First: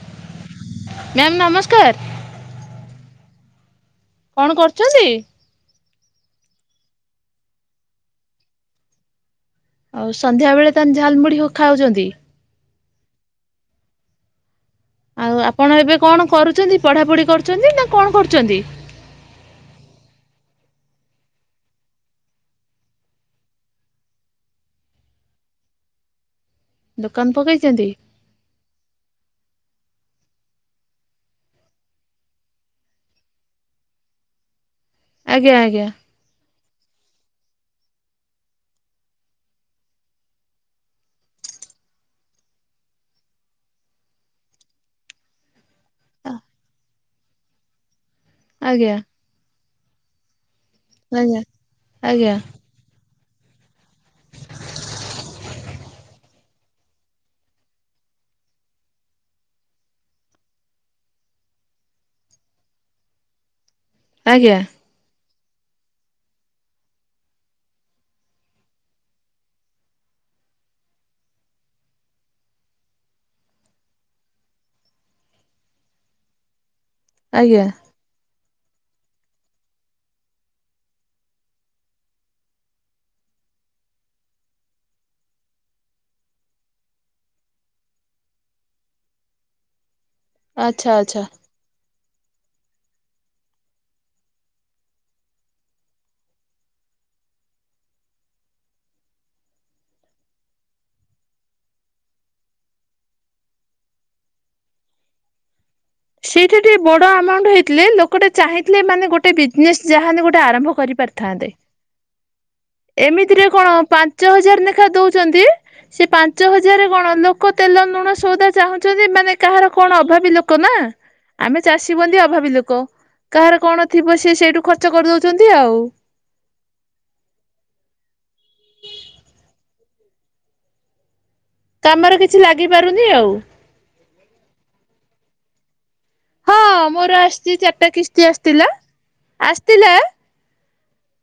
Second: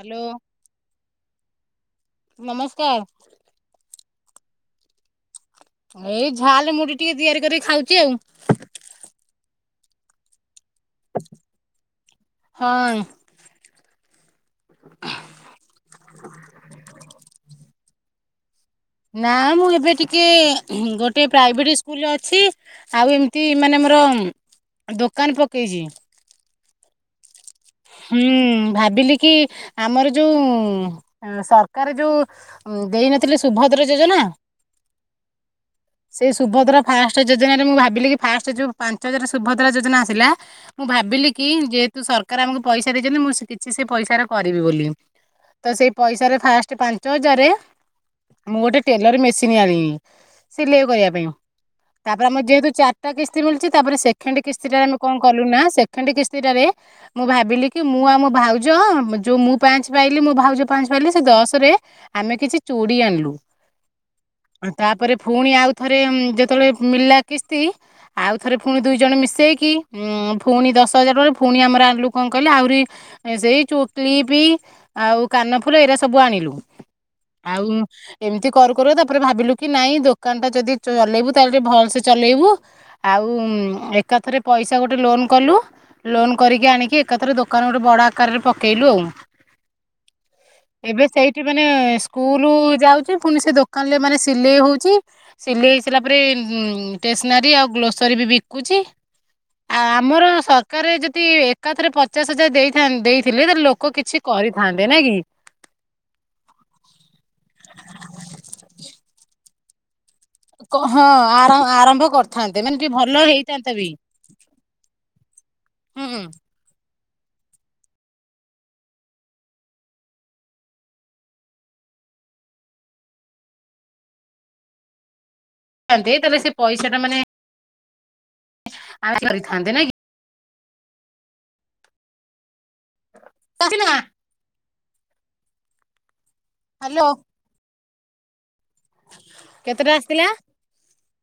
Hello. Ma'am ନମସ୍କାର୍। ନମସ୍କାର୍। କଣ କରୁଛନ୍ତି? ଏଇ ଝାଲମୁଢ଼ି ଟିକେ ତିଆରି କରିକି ଖାଉଛି ଆଉ। ଆଉ ସନ୍ଧ୍ୟାବେଳେ ତାହେଲେ ଝାଲମୁଢ଼ି ହଉ ଖାଉଛନ୍ତି? ହଁ। ଆଉ ଆପଣ ଏବେ କଣ କରୁଛନ୍ତି, ପଢ଼ାପଢ଼ି କରୁଛନ୍ତି ନା କଣ କରୁଛନ୍ତି? ନାଁ ମୁଁ ଏବେ ଟିକେ ହୁଁ ଗୋଟେ ପ୍ରାଇଭେଟି ସ୍କୁଲରେ ଅଛି। ଆଉ ଏମିତି ମାନେ ମୋର ଉଁ ଦୋକାନ୍ ପକେଇଛି। ଦୋକାନ୍ ପକେଇଛନ୍ତି? ହୁଁ ଭାବିଲି କି ଆମର ଯୋଉଁ ଏଁ ସରକାର ଯୋଉ ଉଁ ଦେଇନଥିଲେ ସୁଭଦ୍ରା ଯୋଜନା ଆଜ୍ଞା ଆଜ୍ଞା। ସେଇ ସୁଭଦ୍ରା ଫାଷ୍ଟ୍ ଯୋଜନାରେ ମୁଁ ଭାବିଲି କି ଫାଷ୍ଟ୍ ଯୋଉ ପାଞ୍ଚ ହଜାର ସୁଭଦ୍ରା ଯୋଜନା ଆସିଲା ମୁଁ ଭାବିଲି କି ଯେହେତୁ ସରକାର୍ ଆମୁକୁ ପଇସା ଦେଇଛନ୍ତି ମୁଁ [unintelligible] କିଛି ସେ ପଇସାରେ କରିବି ବୋଲି। ତ ସେଇ ପଇସାରେ ଫାଷ୍ଟ୍ ପାଞ୍ଚ ହଜାରରେ ମୁଁ ଗୋଟେ ଆଜ୍ଞା ଟେଲର୍ ମେସିନ୍ ଆଣିଲି ସିଲେଇ କରିବା ପାଇଁ। ଆଜ୍ଞା ତା ପରେ ଆଜ୍ଞା ଆମର ଯେହେତୁ ଚାର୍ ଟା କିସ୍ତି ମିଳୁଛି। ତା ପରେ ସେକେଣ୍ଡ କିସ୍ତିଟାରେ [unintelligible] କଣ କଲୁ ନା ସେକେଣ୍ଡ କିସ୍ତିଟାରେ ମୁଁ ଭାବ୍ ବିଲି କି ମୁଁ ଆଉ ମୋ ଭାଉଜ ଯୋଉ ମୁଁ ପାଞ୍ଚ ପାଇଲି ମୋ ଭାଉଜ ପାଞ୍ଚ ପାଇଲେ ସେଇ ଦଶରେ ଆମେ କିଛି ଚୁଡ଼ି ଆଣିଲୁ। ଆଜ୍ଞା। ତା ପରେ ଫୁଣି ଆଉଥରେ ଯେତେବେଳେ ମିଳିଲା କିସ୍ତି ଆଉ ଥରେ ଫୁଣି ଦୁଇ ଜଣ ମିଶେଇକି ଉଁ ଫୁଣି ଦଶହଜାର ଟଙ୍କାରେ ଫୁଣି ଆମର ଆଣିଲୁ କଣ କହିଲେ ଆହୁରି ସେଇ ଯୋଉ କ୍ଲିପି ଆଉ କାନଫୁଲ ଏଇରା ସବୁ ଆଣିଲୁ। ଆଉ ଆଜ୍ଞା ଉ ଏମିତି କରୁ କରୁ ତା ପରେ ଭାବିଲୁ କି ନାଇଁ ଦୋକାନ ଟା ଯଦି ଚଲେଇବୁ ତାହେଲେ ଟିକେ ଭଲ ସେ ଚଲେଇବୁ। ଆଉ ଏକାଥରେ ପଇସା ଗୋଟେ ଲୋନ୍ କଲୁ ଲୋନ୍ କରିକି ଆଣିକି ଏକା ଥରେ ଦୋକାନ ଗୋଟେ ବଡ ଆକାରରେ ପକେଇଲୁ ଆଉ। ଆଚ୍ଛା ଏବେ ଆଚ୍ଛା। ସେଇଠି ମାନେ ସ୍କୁଲ୍ ଯାଉଛି ଫୁଣି ସେ ଦୋକାନ୍ ରେ ମାନେ ସିଲେଇ ହଉଛି। ସିଲେଇ ହେଇ ସାରିଲା ପରେ ଟେସ୍ନାରୀ ଆଉ ଗ୍ଲୋସରୀ ବି ବିକୁଛି। ଆଉ ଆମର ସରକାର୍ ଯଦି ଏକାଥରେ ପଚାଶ ହଜାର ଦେଇଥାନ୍ତେ ଦେଇଥିଲେ ତାହାଲେ ଲୋକ କିଛି କରିଥାନ୍ତେ ନାଁଇ କି? ସେଇଟା ଟିକେ ବଡ ଆମାଉଣ୍ଟ ହେଇଥିଲେ ଲୋକଟେ ଚାହିଁଥିଲେ ମାନେ ଗୋଟେ ବିଜନେସ ଯାହା ହେଲେ ଗୋଟେ ଆରମ୍ଭ କ- ହଁ କରିପାରିଥାନ୍ତେ। ଆର- ଆରମ୍ଭ କରିଥାନ୍ତେ ମାନେ ଟିକେ ଭଲ ଏମିତିରେ ହେଇଥାନ୍ତା କଣ ବି ପାଞ୍ଚ ହଜାର ଲେଖା ଦଉଛନ୍ତି ସେ ହୁଁଥାନ୍ତେ ପାଞ୍ଚ ହଜାର ପଜାରେ କଣ ଲୋକ ତେଲ, ଲୁଣ ସଉଦା ଚାହୁଁଛନ୍ତି ମାନେ କାହାର କଣ ଅଭାବୀ ଲୋକ ନା। ଆମେ ଚାଷୀ ବନ୍ଦୀ ଅଭାବୀ ଲୋକ କାହାର କଣ ଥିବ ସେ ସେଇଠୁ ଖର୍ଚ୍ଚ କରିଦଉଛନ୍ତି ଆଉ। ତାହେଲେ ସେ ପଇସାଟା ମାନେ ଆମେ କରିଥାନ୍ତେ ନାଇଁକି? କାମରେ କିଛି ଲାଗିପାରୁନି ଆଉ। କଖ ନ [inaudible] ହଁ ହ୍ୟାଲୋ ମୋର ଆସିଛି ଚାରିଟା କିସ୍ତି ଆସିଥିଲା ଆସିଥିଲା।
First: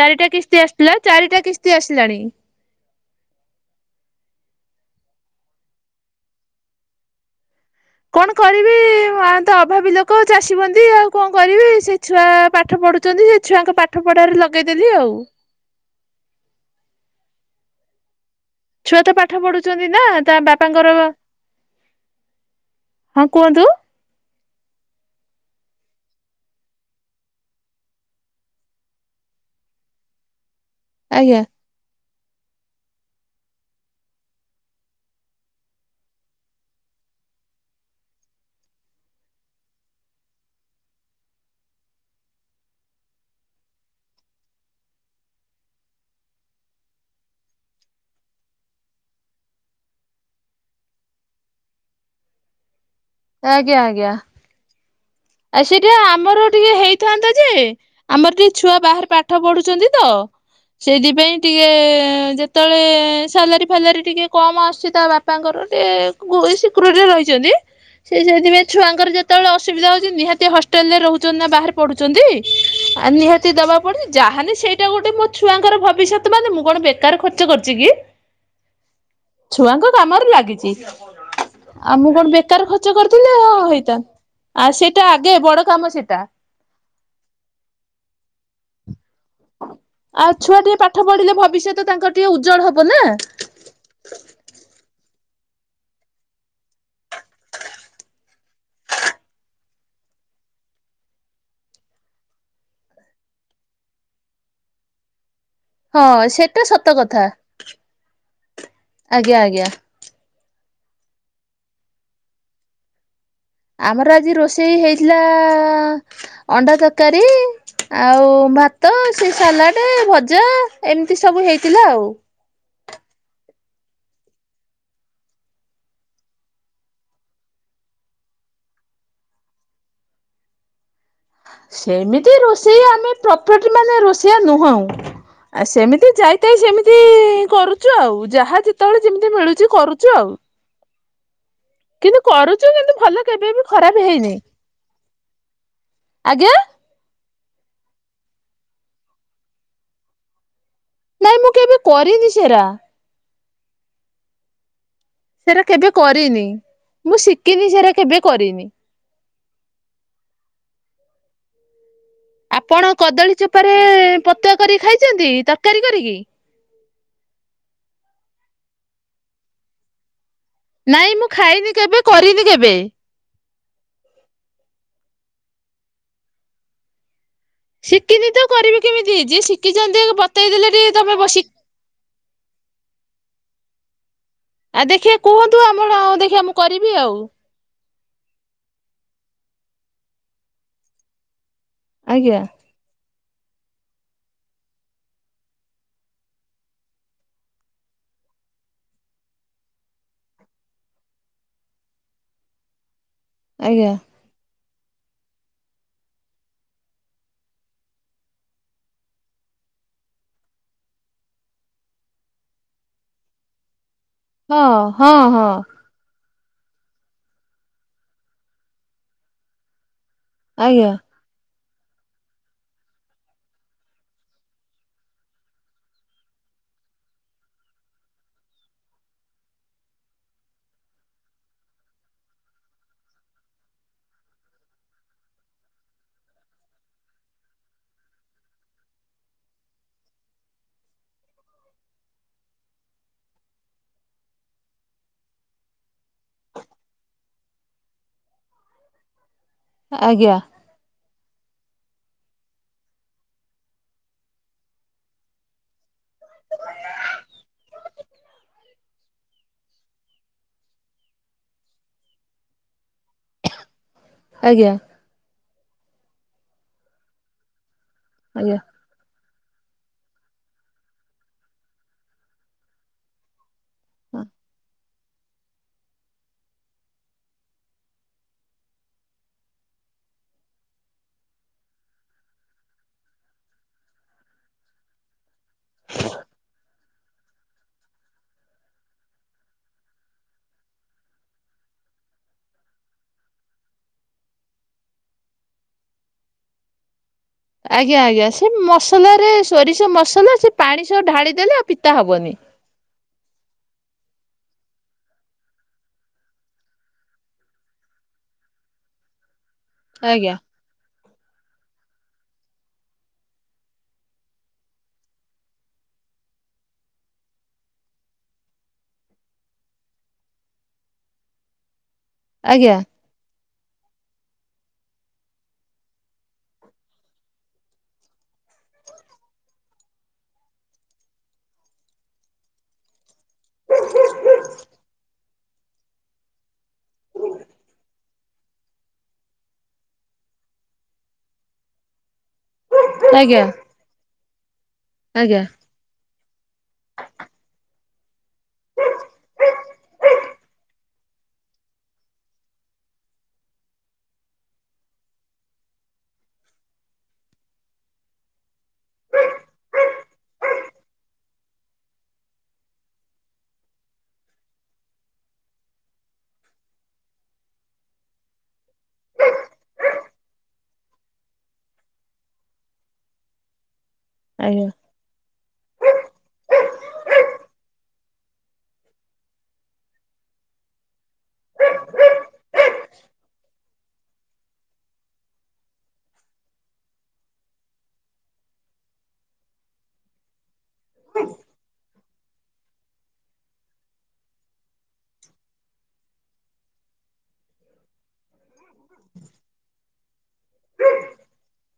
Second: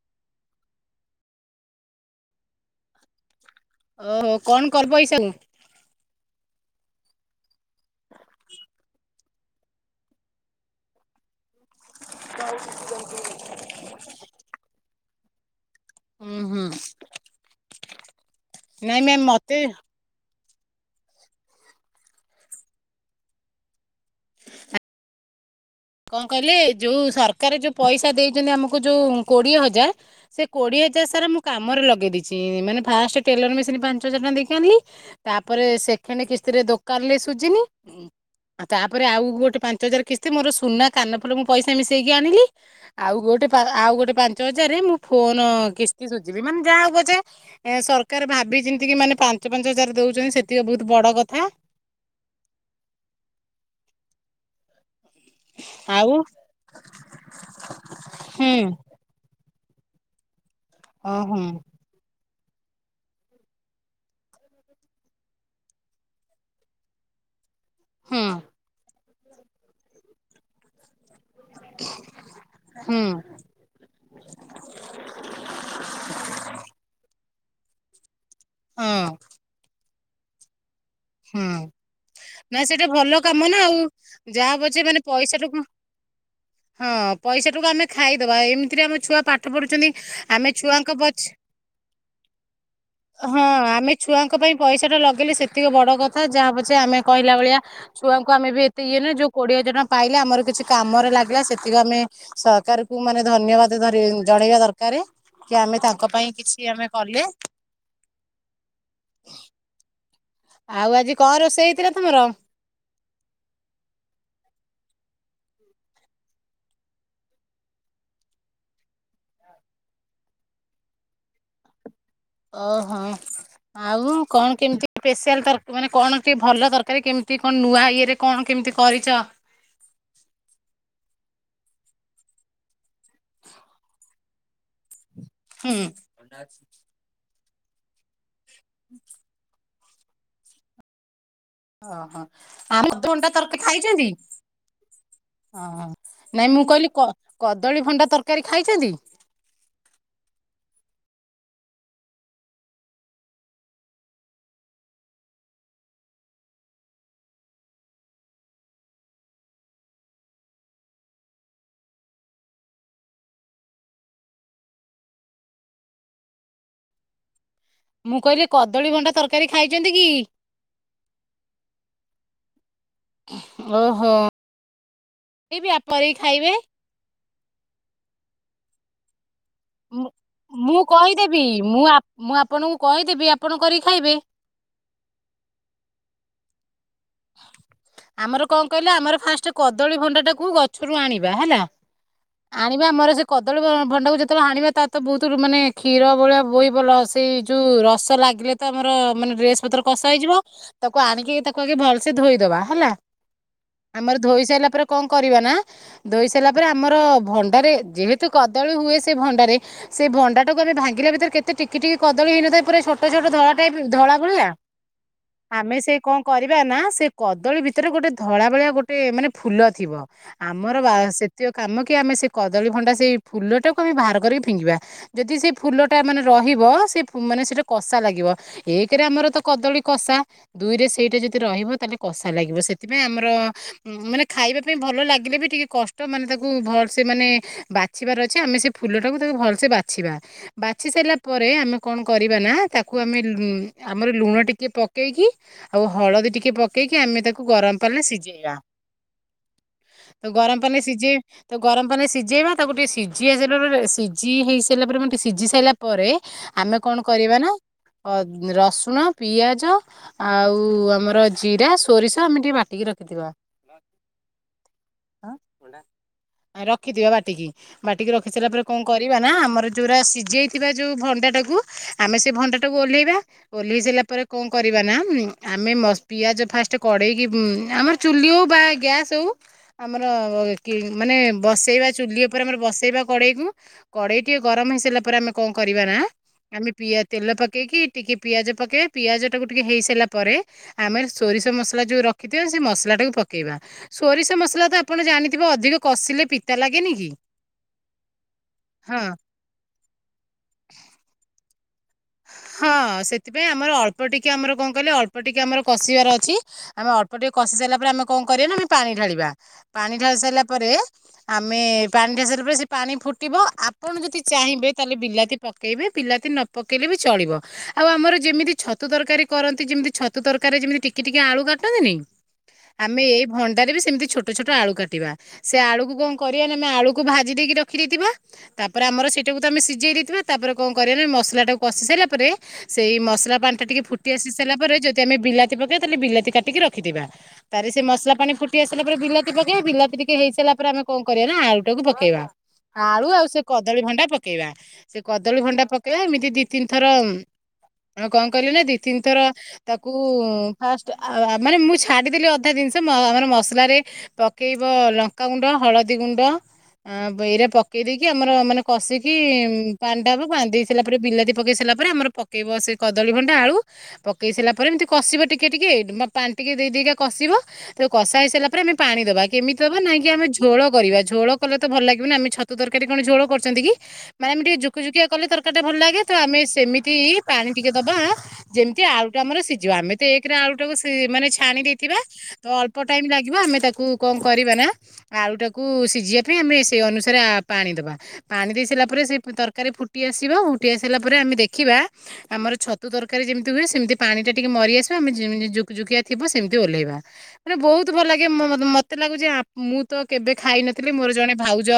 ଚାରିଟା କିସ୍ତି ଆସିଥିଲା ଚାରିଟା କିସ୍ତି ଆସିଲାଣି। ଓହୋ କଣ କରିବ ପଇସାକୁୁ? କଣ କରିବି ଆ ତ ଅଭାବୀ ଲୋକ ଚାଷୀବନ୍ଦି ଆଉ କଣ କରିବି ସେ ଛୁଆ ପାଠ ପଢୁଛନ୍ତି ସେ ଛୁଆଙ୍କ ପାଠ ପଢାରେ ଲଗେଇଦେଲି ଆଉ। ଉଁ ହୁଁ। ଛୁଆ ନାଇଁ ତ ମ୍ୟାମ୍ ପାଠ ମତେ ପଢୁଛନ୍ତି ନା ତା ବାପାଙ୍କର ହଁ କୁହନ୍ତୁ। କଣ କହିଲେ ଯୋଉ ସରକାର ଯୋଉ ପଇସା ଦେଇଛନ୍ତି ଆମକୁ ଯୋଉ କୋଡିଏ ହଜାର ସେ କୋଡିଏ ହଜ ସାର ଆଜ୍ଞା। ମୁଁ କାମରେ ଲଗେଇ ଦେଇଛି ମାନେ ଫାଷ୍ଟ ଟେଲର ମେସିନ ପାଞ୍ଚ ହଜାର ଟଙ୍କା ଦେଇକି ଆଣିଲି ତାପରେ ସେକେଣ୍ଡ କିସ୍ତିରେ ଦୋକାନରେ ସୁଜିନି। ତାପରେ ଆଉ ଗୋଟେ ପାଞ୍ଚ ହଜାର କିସ୍ତି ମୋର ସୁନା କାନଫୁଲ ମୁଁ ପଇସା ମିଶେଇକି ଆଣିଲି। ଆଉ ଗୋଟେ ଆଉ ଗୋଟେ ପାଞ୍ଚ ହଜାରରେ ମୁଁ ଫୋନ କିସ୍ତି ସୁଝିବି ମାନେ ଯାହା ହଉ ପଛେ ଏ ସରକାର ଭାବି ଚିନ୍ତି କି ମାନେ ପାଞ୍ଚ ପାଞ୍ଚ ହଜାର ଦଉଛନ୍ତି ସେତିକି ବହୁତ ବଡ କଥା। ଆଜ୍ଞା ଆଜ୍ଞା। ଆଉ ସେଟା ଆମର ଟିକେ ହେଇଥାନ୍ତା ଯେ ଆମର ହୁଁ ଟିକେ ଛୁଆ ବାହାରେ ପା ପାଠ ପଢୁଛନ୍ତି ତ ଓ ସେଇଥିପାଇଁ ହୁଁ ଟିକେ ଯେ ତେବେଳେ ସାଲାରୀ ଫାଲାରୀ ଟିକେ କମ ଆସୁଛି ତା ବାପାଙ୍କର ଟିକେ ସେକ୍ୟୁରିଟୀ ରେ ରହିଛନ୍ତି। ସେ ହୁଁ ସେଥିପାଇ ଛୁଆଙ୍କର ଯେତେବେଳେ ଅସୁବିଧା ନିହାତି ହଷ୍ଟେଲରେ ରହୁଛନ୍ତି ନା ବାହାରେ ହୁଁ ପଢୁଛନ୍ତି ନି ବା ପଡେ ଯାହାନି ସେଇଟା ଗୋଟେ ମୋ ଛୁଆଙ୍କର ଭବିଷ୍ୟତ ମାନେ ମୁଁ କଣ ବେକାର ଖର୍ଚ୍ଚ କରିଛି କି? ହଁ ଛୁଆଙ୍କ କାମରେ ଲାଗିଛି। ହୁ ଆଉ ମୁଁ କଣ ବେକାର ନାଇଁ ସେଇଟା ଖର୍ଚ୍ଚ ଭଲ କରିଥିଲେ କାମ ନା ଆଉ ହେଇଥାନ୍ତା ଯାହା ଆଉ ହବଛେ ମାନେ ସେଇଟା ଆଗେ ବଡ ପଇସାଟାକୁ କାମ ସେଇଟା ହଁ ପଇସାଟାକୁ ଆମେ ଖାଇଦବା ଏମିତିରେ ଆମ ଛୁଆ ପାଠ ପଢୁଛନ୍ତି ଆଉ ଆମେ ଛୁଆ ଟିକେ ପାଠ ଛୁଆଙ୍କ ପଛ ପଢିଲେ ଭବିଷ୍ୟତ ତାଙ୍କର ଟିକେ ଉଜ୍ଜଳ ହବ ନା ହଁ ଆମେ ଛୁଆଙ୍କ ପାଇଁ ପଇସା ଟା ଲଗେଇଲେ ସେତିକ ବଡ କଥା ଯାହା ହବଛ ଆମେ କହିଲା ଭଳିଆ ଛୁଆଙ୍କୁ ଆମେ ବି ଏତେ ଇଏନୁ ଯୋଉ କୋଡିଏ ହଜାର ଟଙ୍କା ପାଇଲେ ଆମର କିଛି କାମରେ ଲାଗିଲା ସେତିକି ଆମେ ସରକାର କୁ ମାନେ ଧନ୍ୟବାଦ ଧ ଜଣେଇବା ଦରକାର। କି ଆମେ ତାଙ୍କ ହଁ ପାଇଁ କିଛି ସେଟା ଆମେ ସତ କଲେ। କଥା ଆଜ୍ଞା ଆଜ୍ଞା। ଆଉ ଆଜି କଣ ରୋଷେଇ ହେଇଥିଲା ତମର? ଆମର ଆଜି ରୋଷେଇ ହେଇଥିଲା ଅଣ୍ଡା ତରକାରୀ। ଆଉ ଭାତ ସେ ସାଲାଡ, ଭଜା ଏମିତି ସବୁ ହେଇଥିଲା ଆଉ। ଓହୋ। ଆଉ କଣ କେମିତି ସ୍ପେଶାଲର ମାନେ କଣ ଟିକେ ଭଲ ତରକାରୀ କେମିତି କଣ ନୂଆ ଇଏରେ କଣ କେମିତି କରିଚ ସେମିତି ରୋଷେଇ ଆମେ ପ୍ରପର୍ଲି ମାନେ ରୋଷେଇଆ ନୁହଁ। ଆ ହୁଁ ସେମିତି ଯାଇଥାଇ ସେମିତି କରୁଚୁ ଆଉ ଯାହା ଯେତେବେଳେ ଯେମିତି ମିଳୁଛି କରୁଚୁ ଆଉ। କିନ୍ତୁ ଓହୋ କରୁଛୁ କିନ୍ତୁ ଆଉ ଭଲ ଭଣ୍ଡା କେବେ ତରକାର ବି ଖରାପ ଖାଇଛନ୍ତି? ହେଇନି ହ ନାଇଁ ଆଜ୍ଞା ମୁଁ କହିଲି କଦଳୀ ଭଣ୍ଡା ତରକାରୀ ଖାଇଛନ୍ତି? ନାଇଁ ମୁଁ କେବେ କରିନି ସେରା ସେଟା କେବେ କରିନି ମୁଁ ଶିକିନି ସେଟା କେବେ କରିନି। ଆପଣ କଦଳୀ ଚୋପାରେ ପତୁଆ କରିକି ଖାଇଛନ୍ତି ତରକାରୀ କରିକି ମୁଁ କହିଲି କଦଳୀ ଭଣ୍ଡା ତରକାରୀ ଖାଇଛନ୍ତି କି ନାଇଁ ମୁଁ ଖାଇନି କେବେ କରିନି କେବେ ଓହୋ ପିଇବି କରିକି ଖାଇବେ ଶିକିନି ତ କରିବି କେମିତି ଯିଏ ମୁଁ ଶିକିଛନ୍ତି ବତେଇଦେଲେ ମୁଁ ଟିକେ ତମେ କହିଦେବି ମୁଁ ଆପ୍ ମୁଁ ଆପଣଙ୍କୁ କହିଦେବି ଆପଣ କରିକି ଖାଇବେ ଆଉ ଦେଖିବା କୁହନ୍ତୁ ଆମର ଦେଖିବା ମୁଁ କରିବି ଆଉ ଆମର କଣ କହିଲା ଆମର ଫାଷ୍ଟ କଦଳୀ ଭଣ୍ଡାଟାକୁ ଗଛରୁ ଆଣିବା ହେଲା ଆଜ୍ଞା ଆଣିବା ଆମର ସେ କଦଳୀ ଭଣ୍ଡାକୁ ଯେତେବେଳେ ଆଣିବା ତା ତ ବହୁତ ମାନେ କ୍ଷୀର ଭଳିଆ ବହି ଭଲ ସେଇ ଯୋଉ ରସ ଲାଗିଲେ ତ ଆମର ମାନେ ଡ୍ରେସ ପତ୍ର କଷ ହେଇଯିବ ତାକୁ ଆଣିକି ତାକୁ ଆଗେ ଭଲ ସେ ଧୋଇଦେବା ହେଲା ଆଜ୍ଞା ଆମର ଧୋଇ ସାରିଲା ପରେ କଣ କରିବା ନା ଧୋଇ ସାରିଲା ପରେ ଆମର ଭଣ୍ଡାରେ ଯେହେତୁ କଦଳୀ ହୁଏ ସେ ଭଣ୍ଡାରେ ସେ ଭଣ୍ଡା ଟାକୁ ଆମେ ଭାଙ୍ଗିଲା ଭିତରେ କେତେ ଟିକେ ଟିକେ କଦଳୀଇନଥାଏ ପୁରା ଛୋଟ ଛୋଟ ଧଳା ଟାଇପ୍ ଧଳା ଭଳିଆ ହଁ ହଁ ହଁ ଆମେ ସେ କଣ କରିବା ନା ସେ କଦଳୀ ଭିତରେ ଗୋଟେ ଧଳା ଭଳିଆ ଗୋଟେ ମାନେ ଫୁଲ ଥିବ ଆମର ଆଜ୍ଞା ବା ସେତିକ କାମ କି ଆମେ ସେ କଦଳୀ ଭଣ୍ଡା ସେଇ ଫୁଲ ଟାକୁ ଆମେ ବାହାର କରିକି ଫିଙ୍ଗିବା ଯଦି ସେ ଫୁଲ ଟା ମାନେ ରହିବ ସେ ମାନେ ସେଇଟା କଷା ଲାଗିବ ଏକ ରେ ଆମର ତ କଦଳୀ କଷା ଦୁଇରେ ସେଇଟା ଯଦି ରହିବ ତାଲେ କଷା ଲାଗିବ ସେଥିପାଇଁ ଆମର ମାନେ ଖାଇବା ପାଇଁ ଭଲ ଲାଗିଲେ ବି ଟିକେ କଷ୍ଟ ମାନେ ତାକୁ ଭଲ ସେ ମାନେ ବାଛିବାର ଅଛି ଆମେ ସେ ଫୁଲ ଟାକୁ ତାକୁ ଭଲସେ ବାଛିବା ବାଛି ସାରିଲା ପରେ ଆମେ କଣ କରିବା ନା ତାକୁ ଆମେ ଆମର ଲୁଣ ଟିକେ ପକେଇକି ଆଉ ହଳଦୀ ଟିକେ ପ ପକେଇକି ଆମେ ତାକୁ ଗରମ ପାଣିରେ ସିଝେଇବା ତ ଆଜ୍ଞା ଗରମ ପାଣିରେ ସିଝେଇ ଗରମ ପାାନରେ ସିଝେଇବା ତାକୁ ଟିକେ ସିଝି ଆସାରିଲା ପରେ ସିଝି ହେଇ ସାରିଲା ପରେ ଟିକେ ସିଝି ସାରିଲା ପରେ ଆମେ କଣ କରିବା ନା ରସୁଣ ପିଆଜ ଆଉ ଆମର ଜିରା ସୋରିଷ ଆମେ ଟିକେ ବାଟିକି ରଖିଥିବା ହ [unintelligible] ଆଜ୍ଞା। ରଖିଦିଅ ବାଟିକି ବାଟିକି ରଖି ସାରିଲା ପରେ ଆଜ୍ଞା। କ କରିବା ନା ଆମର ଯୁଉଁରା ସିଝଯାଇଥିବା ଯେଉଁ ଭଣ୍ଡାଟାକୁ ଆମେ ସେ ଭଣ୍ଡାଟାକୁ ଓହ୍ଲେଇବା। ଓହ୍ଲେଇ ସାରିଲା ପରେ କଣ କରିବା ନା ଆମେ ମ ପିଆଜ ଫାଷ୍ଟ କେଡେକି ଆମର ଚୁଲି ହଉ ବା ଗ୍ୟାସ୍ ହଉ। ଆମର କି ମାନେ ବସେଇବା ଚୁଲି ଉପରେ ଆମର ବସେଇବା କଡ଼େଇକୁ। କଡ଼େଇ ଟିକେ ଗରମ ହେଇସାରିଲା ପରେ ଆମେ କଣ କରିବା ନା ଆମେ ପିଆ ତେଲ ପକେଇକି ଟିକେ ପିଆଜ ପକେଇବା ପିଆଜ ଟାକୁ ଟିକେ ହେଇ ସାରିଲା ପରେ ଆମେ ସୋରିଷ ମସଲା ଯୋଉ ରଖିଥିବା ସେ ମସଲା ଟାକୁ ପକେଇବା। ସୋରିଷ ମସଲା ତ ଆପଣ ଜାଣିଥିବେ ଅଧିକ କଷିଲେ ପିତା ଲାଗେନି କି? ଆଜ୍ଞା ଆଜ୍ଞା ସେ ହଁ ମସଲାରେ ସୋରିଷ ମସଲା ସେ ପାଣି ସବୁ ଢାଳିଦେଲେ ଆଉ ପିତା ହବନି। ହଁ ସେଥିପାଇଁ ଆମର ଅଳ୍ପ ଟିକେ ଆମର କଣ କହିଲେ ଅଳ୍ପ ଟିକେ ଆମର କଷିବାର ଅଛି। ଆମେ ଅଳ୍ପ ଟିକେ କଷି ସାରିଲା ପରେ ଆମେ କଣ କରିବା ନା ଆମେ ପାଣି ଢାଳିବା ପାଣି ଢାଳି ଆଜ୍ଞା ସାରିଲା ପରେ ଆମେ ପାଣି ଢାସାରିଲା ପରେ ସେ ପାଣି ଫୁଟିବ ଆପଣ ଯଦି ଚାହିଁବେ ତାହେଲେ ବିଲାତି ପକାଇବେ ପିଲାତି ନ ପକେଇଲେ ବି ଚଳିବ। ଆଉ ଆମର ଯେମିତି ଛତୁ ତରକାରୀ କରନ୍ତି ଯେମିତି ଛତୁ ତରକାରୀ ଯେମିତି ଟିକେ ଟିକେ ଆଳୁ କାଟନ୍ତିନି। ଆଜ୍ଞା ଆମେ ଏଇ ଭଣ୍ଡାରେ ବି ସେମିତି ଛୋଟ ଛୋଟ ଆଳୁ କାଟିବା ସେ ଆଳୁକୁ କ କରିବା ନା ଆମେ ଆଳୁକୁ ଭାଜି ଦେଇକି ରଖି ଦେଇଥିବା। ତାପରେ ଆମର ସେଇଟାକୁ ତ ଆମେ ସିଝେଇ ଦେଇଥିବା ତାପରେ କଣ କରିବା ମସଲା ଟାକୁ କଷି ସାରିଲା ପରେ। ସେଇ ମସଲା ପାଣି ଟା ଟିକେ ଫୁଟି ଆସି ସାରିଲା ପରେ ଯଦି ଆମେ ବିଲାତି ପକେଇବା ତାହେଲେ ବିଲାତି କାଟିକି ରଖିଥିବା ତାରେ ସେ ମସଲା ପାଣି ଫୁଟି ଆସିଲା ପରେ ବିଲାତି ପକେଇବା ବିଲାତି ଟିକେ ହେଇସାରା ପରେ ଆମେ କଣ କରିବା ନା ଆଳୁଟାକୁ ପକେଇବା। ଆଳୁ ଆଉ ସେ ଆଜ୍ଞା କଦଳୀ ଭଣ୍ଡା ପକେଇବା ସେ ଆଜ୍ଞା କଦଳୀ ଭଣ୍ଡା ପକେଇବା ଏମିତି ଦି ତିନି ଥର ଆଉ କ କହିଲେ ନା ଦି ତିନିଥର ତାକୁ ଫାଷ୍ଟ ମାନେ ମୁଁ ଛାଡିଦେଲି ଅଧା ଜିନିଷ ଆମର ମସଲାରେ ପକେଇବ ଲଙ୍କାଗୁଣ୍ଡ ହଳଦୀ ଗୁଣ୍ଡ। ଆ ଏଇରା ପକେଇ ଦେଇେଇକି ଆମର ମାନେ କଷିକି ପାଣି ଟା ହବ ପାଣି ଦେଇ ସାରିଲା ପରେ ବିଲାତି ପକାଇ ସାରିଲା ପରେ ଆମର ପକାଇବ ସେ କଦଳୀଭଣ୍ଡା ଆଳୁ ପକେଇ ସାରିଲା ପରେ ଏମିତି କଷିବ ଟିକେ ଟିକେ ପାଣି ଟିକେ ଦେଇ ଦେଇ କା କଷିବ। ତ କଷା ହେଇସାରା ପରେ ଆମେ ପାଣି ଦବା କେମିତି ଦବା ନାଇହିଁ କି ଆମେ ଝୋଳ କରିବା ଝୋଳ କଲେ ତ ଭଲ ଲାଗିବନି ଆମେ ଛ ତୁ ତରକାରୀ କଣ ଝୋଳ କରଛନ୍ତି କି ମାନେ ଏମିତି ଆଜ୍ଞା। ଯୁକି ଯୁକିଆ କଲେ ତରକାରୀ ଟା ଭଲ ଲାଗେ। ତ ଆମେ ସେମିତି ପାଣି ଟିକେ ଦବା। ଯେମିତି ଆଳୁଟା ଆମର ସିଝିବ ଆମେ ତ ଏକରେ ଆଳୁ ଟାକୁ ମାନେ ଛାଣି ଦେଇଥିବା। ତ ଅଳ୍ପ ଟାଇମ ଲାଗିବ ଆମେ ତାକୁ କଣ କରିବା ନା ଆଳୁ ଟାକୁ ସିଝିବା ପାଇଁ ଆମେ ସେଇ ଅନୁସାରେ ପାଣି ଦବା। ପାଣି ଦେଇ ସାରିଲା ପରେ ସେ ତରକାରୀ ଫୁଟି ଆସିବ ଫୁଟି ଆସିଲା ପରେ ଆମେ ଦେଖିବା ଆମର ଛତୁ ତରକାରୀ ଯେମିତି ହୁଏ ସେମିତି ପାଣି ଟା ଟିକେ ମରି ଆସିବା ଆମେ ଯେମିତି ଜୁକି ଯୁକିଆ ଥିବ ସେମିତି ଓହ୍ଲେଇବା। ମାନେ ବହୁତ ଭଲ ଲାଗେ, ମ୍ ମ ମତେ ଲାଗୁଛି ଆପ ମୁଁ ତ କେବେ ଖାଇନଥିଲି ମୋର ଜଣେ ଭାଉଜ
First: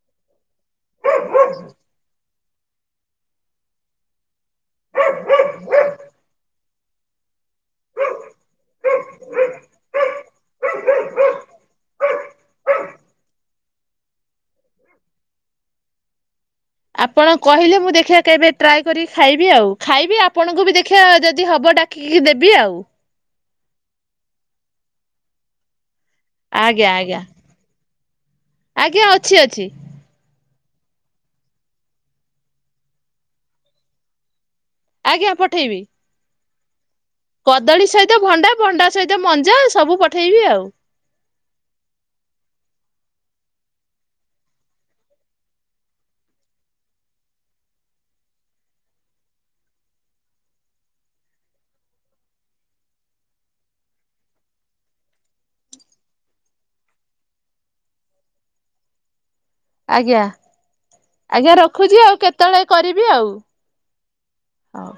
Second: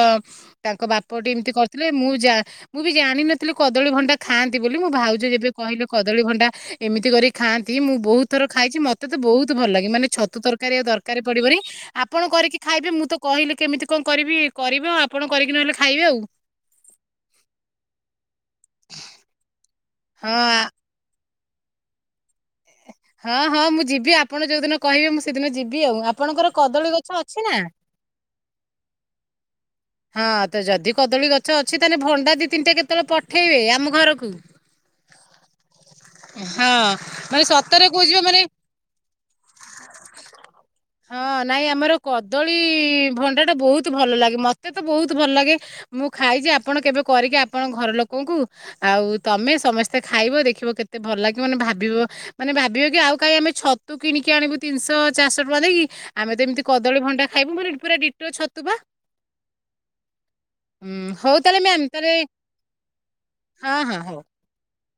ତାଙ୍କ ବାପ ଟି ଏମିତି କରିଥିଲେ ମୁଁ ଯା ମୁଁ ବି ଜାଣିନଥିଲି କ କଦଳୀ ଭଣ୍ଡା ଖାଆନ୍ତି ବୋଲି ମୋ ଭାଉଜ ଯେବେ କହିଲେ କଦଳୀ ଭଣ୍ଡା ଏମିତି କରି ଖାଆନ୍ତି ମୁଁ ବହୁତ ଥର ଖାଇଛି ମ ମତେ ତ ବହୁତ ଭଲ ଲାଗେ ମାନେ ଛତୁ ତରକାରୀ ଆଉ ତରକାରୀ ପଡିବନି। ଆପଣ କରିକି ଖାଇବେ ମୁଁ ତ କହିଲି କେମିତି କଣ କରିବି କରିବ ଆଉ ଆପଣ କରିକି ନହେଲେ ଖାଇବେ ଆଉ। ଆପଣ କହିଲେ ମୁଁ ଦେଖିବା କେବେ ଟ୍ରାଏ କରିକି ଖାଇବି ଆଉ ଖାଇବି ହଁ ଆପଣଙ୍କୁ ଆ- ବି ଦେ ଖିଆ ଯଦି ହେବ ଡାକିକି ଦେବି ଆଉ। ହଁ ହଁ ମୁଁ ଯିବି ଆପଣ ଯୋଉଦିନ କହିବେ ମୁଁ ସେଦିନ ଯିବି ଆଉ ଆପଣଙ୍କର ଆଜ୍ଞା କଦଳୀ ଆଜ୍ଞା ଗଛ ଅଛି ନା? ଆଜ୍ଞା ଅଛି ଅଛି। ହଁ ତ ଯଦି କଦଳୀ ଗଛ ଅଛି ତାହେଲେ ଭଣ୍ଡା ଦି ତିନିଟା କେତେବେଳେ ପଠେଇବେ ଆମ ଘରକୁ। ଆଜ୍ଞା ପଠେଇବି। ହଁ। ମାନେ କଦଳୀ ସତରେ କହୁଛି ସହିତ ବା ମାନେ ଭଣ୍ଡା, ଭଣ୍ଡା ସହିତ ମଞ୍ଜା ସବୁ ପଠେଇବି ଆଉ। ହଁ ନାଇଁ ଆମର କଦଳୀ ଭଣ୍ଡା ଟା ବହୁତ ଭଲ ଲାଗେ। ମତେ ତ ବହୁତ ଭଲ ଲାଗେ। ମୁଁ ଖାଇଚି ଆପଣ କେବେ କରିକି ଆପଣ ଘର ଲୋକଙ୍କୁ ଆଉ ତମେ ସମସ୍ତେ ଖାଇବ। ଦେଖିବ କେତେ ଭଲ ଲାଗିବ ମାନେ ଭାବିବ ମାନେ ଭାବିବେ କି ଆଉ କାଇହିଁ ଆମେ ଛତୁ କିଣିକି ଆଣକୁୁ ତିିନିଶହ ଚାରିଶହ ତ ଟଙ୍କା ଦେଇକି। ଆମେ ତ ଏମତି କଦଳୀ ଭଣ୍ଡା ଖାଇବୁ ପୁରା ଦିଟ ଛତୁ ବା। ଆଜ୍ଞା ହୁଁ ହଉ ଆଜ୍ଞା ତାହେଲେ ମ୍ୟାମ୍ ରଖୁଚି। ତାହେଲେ ଆଉ କେତେବେଳେ କରିବି ଆଉ। ହଁ ହଁ ହଉ। ହଉ।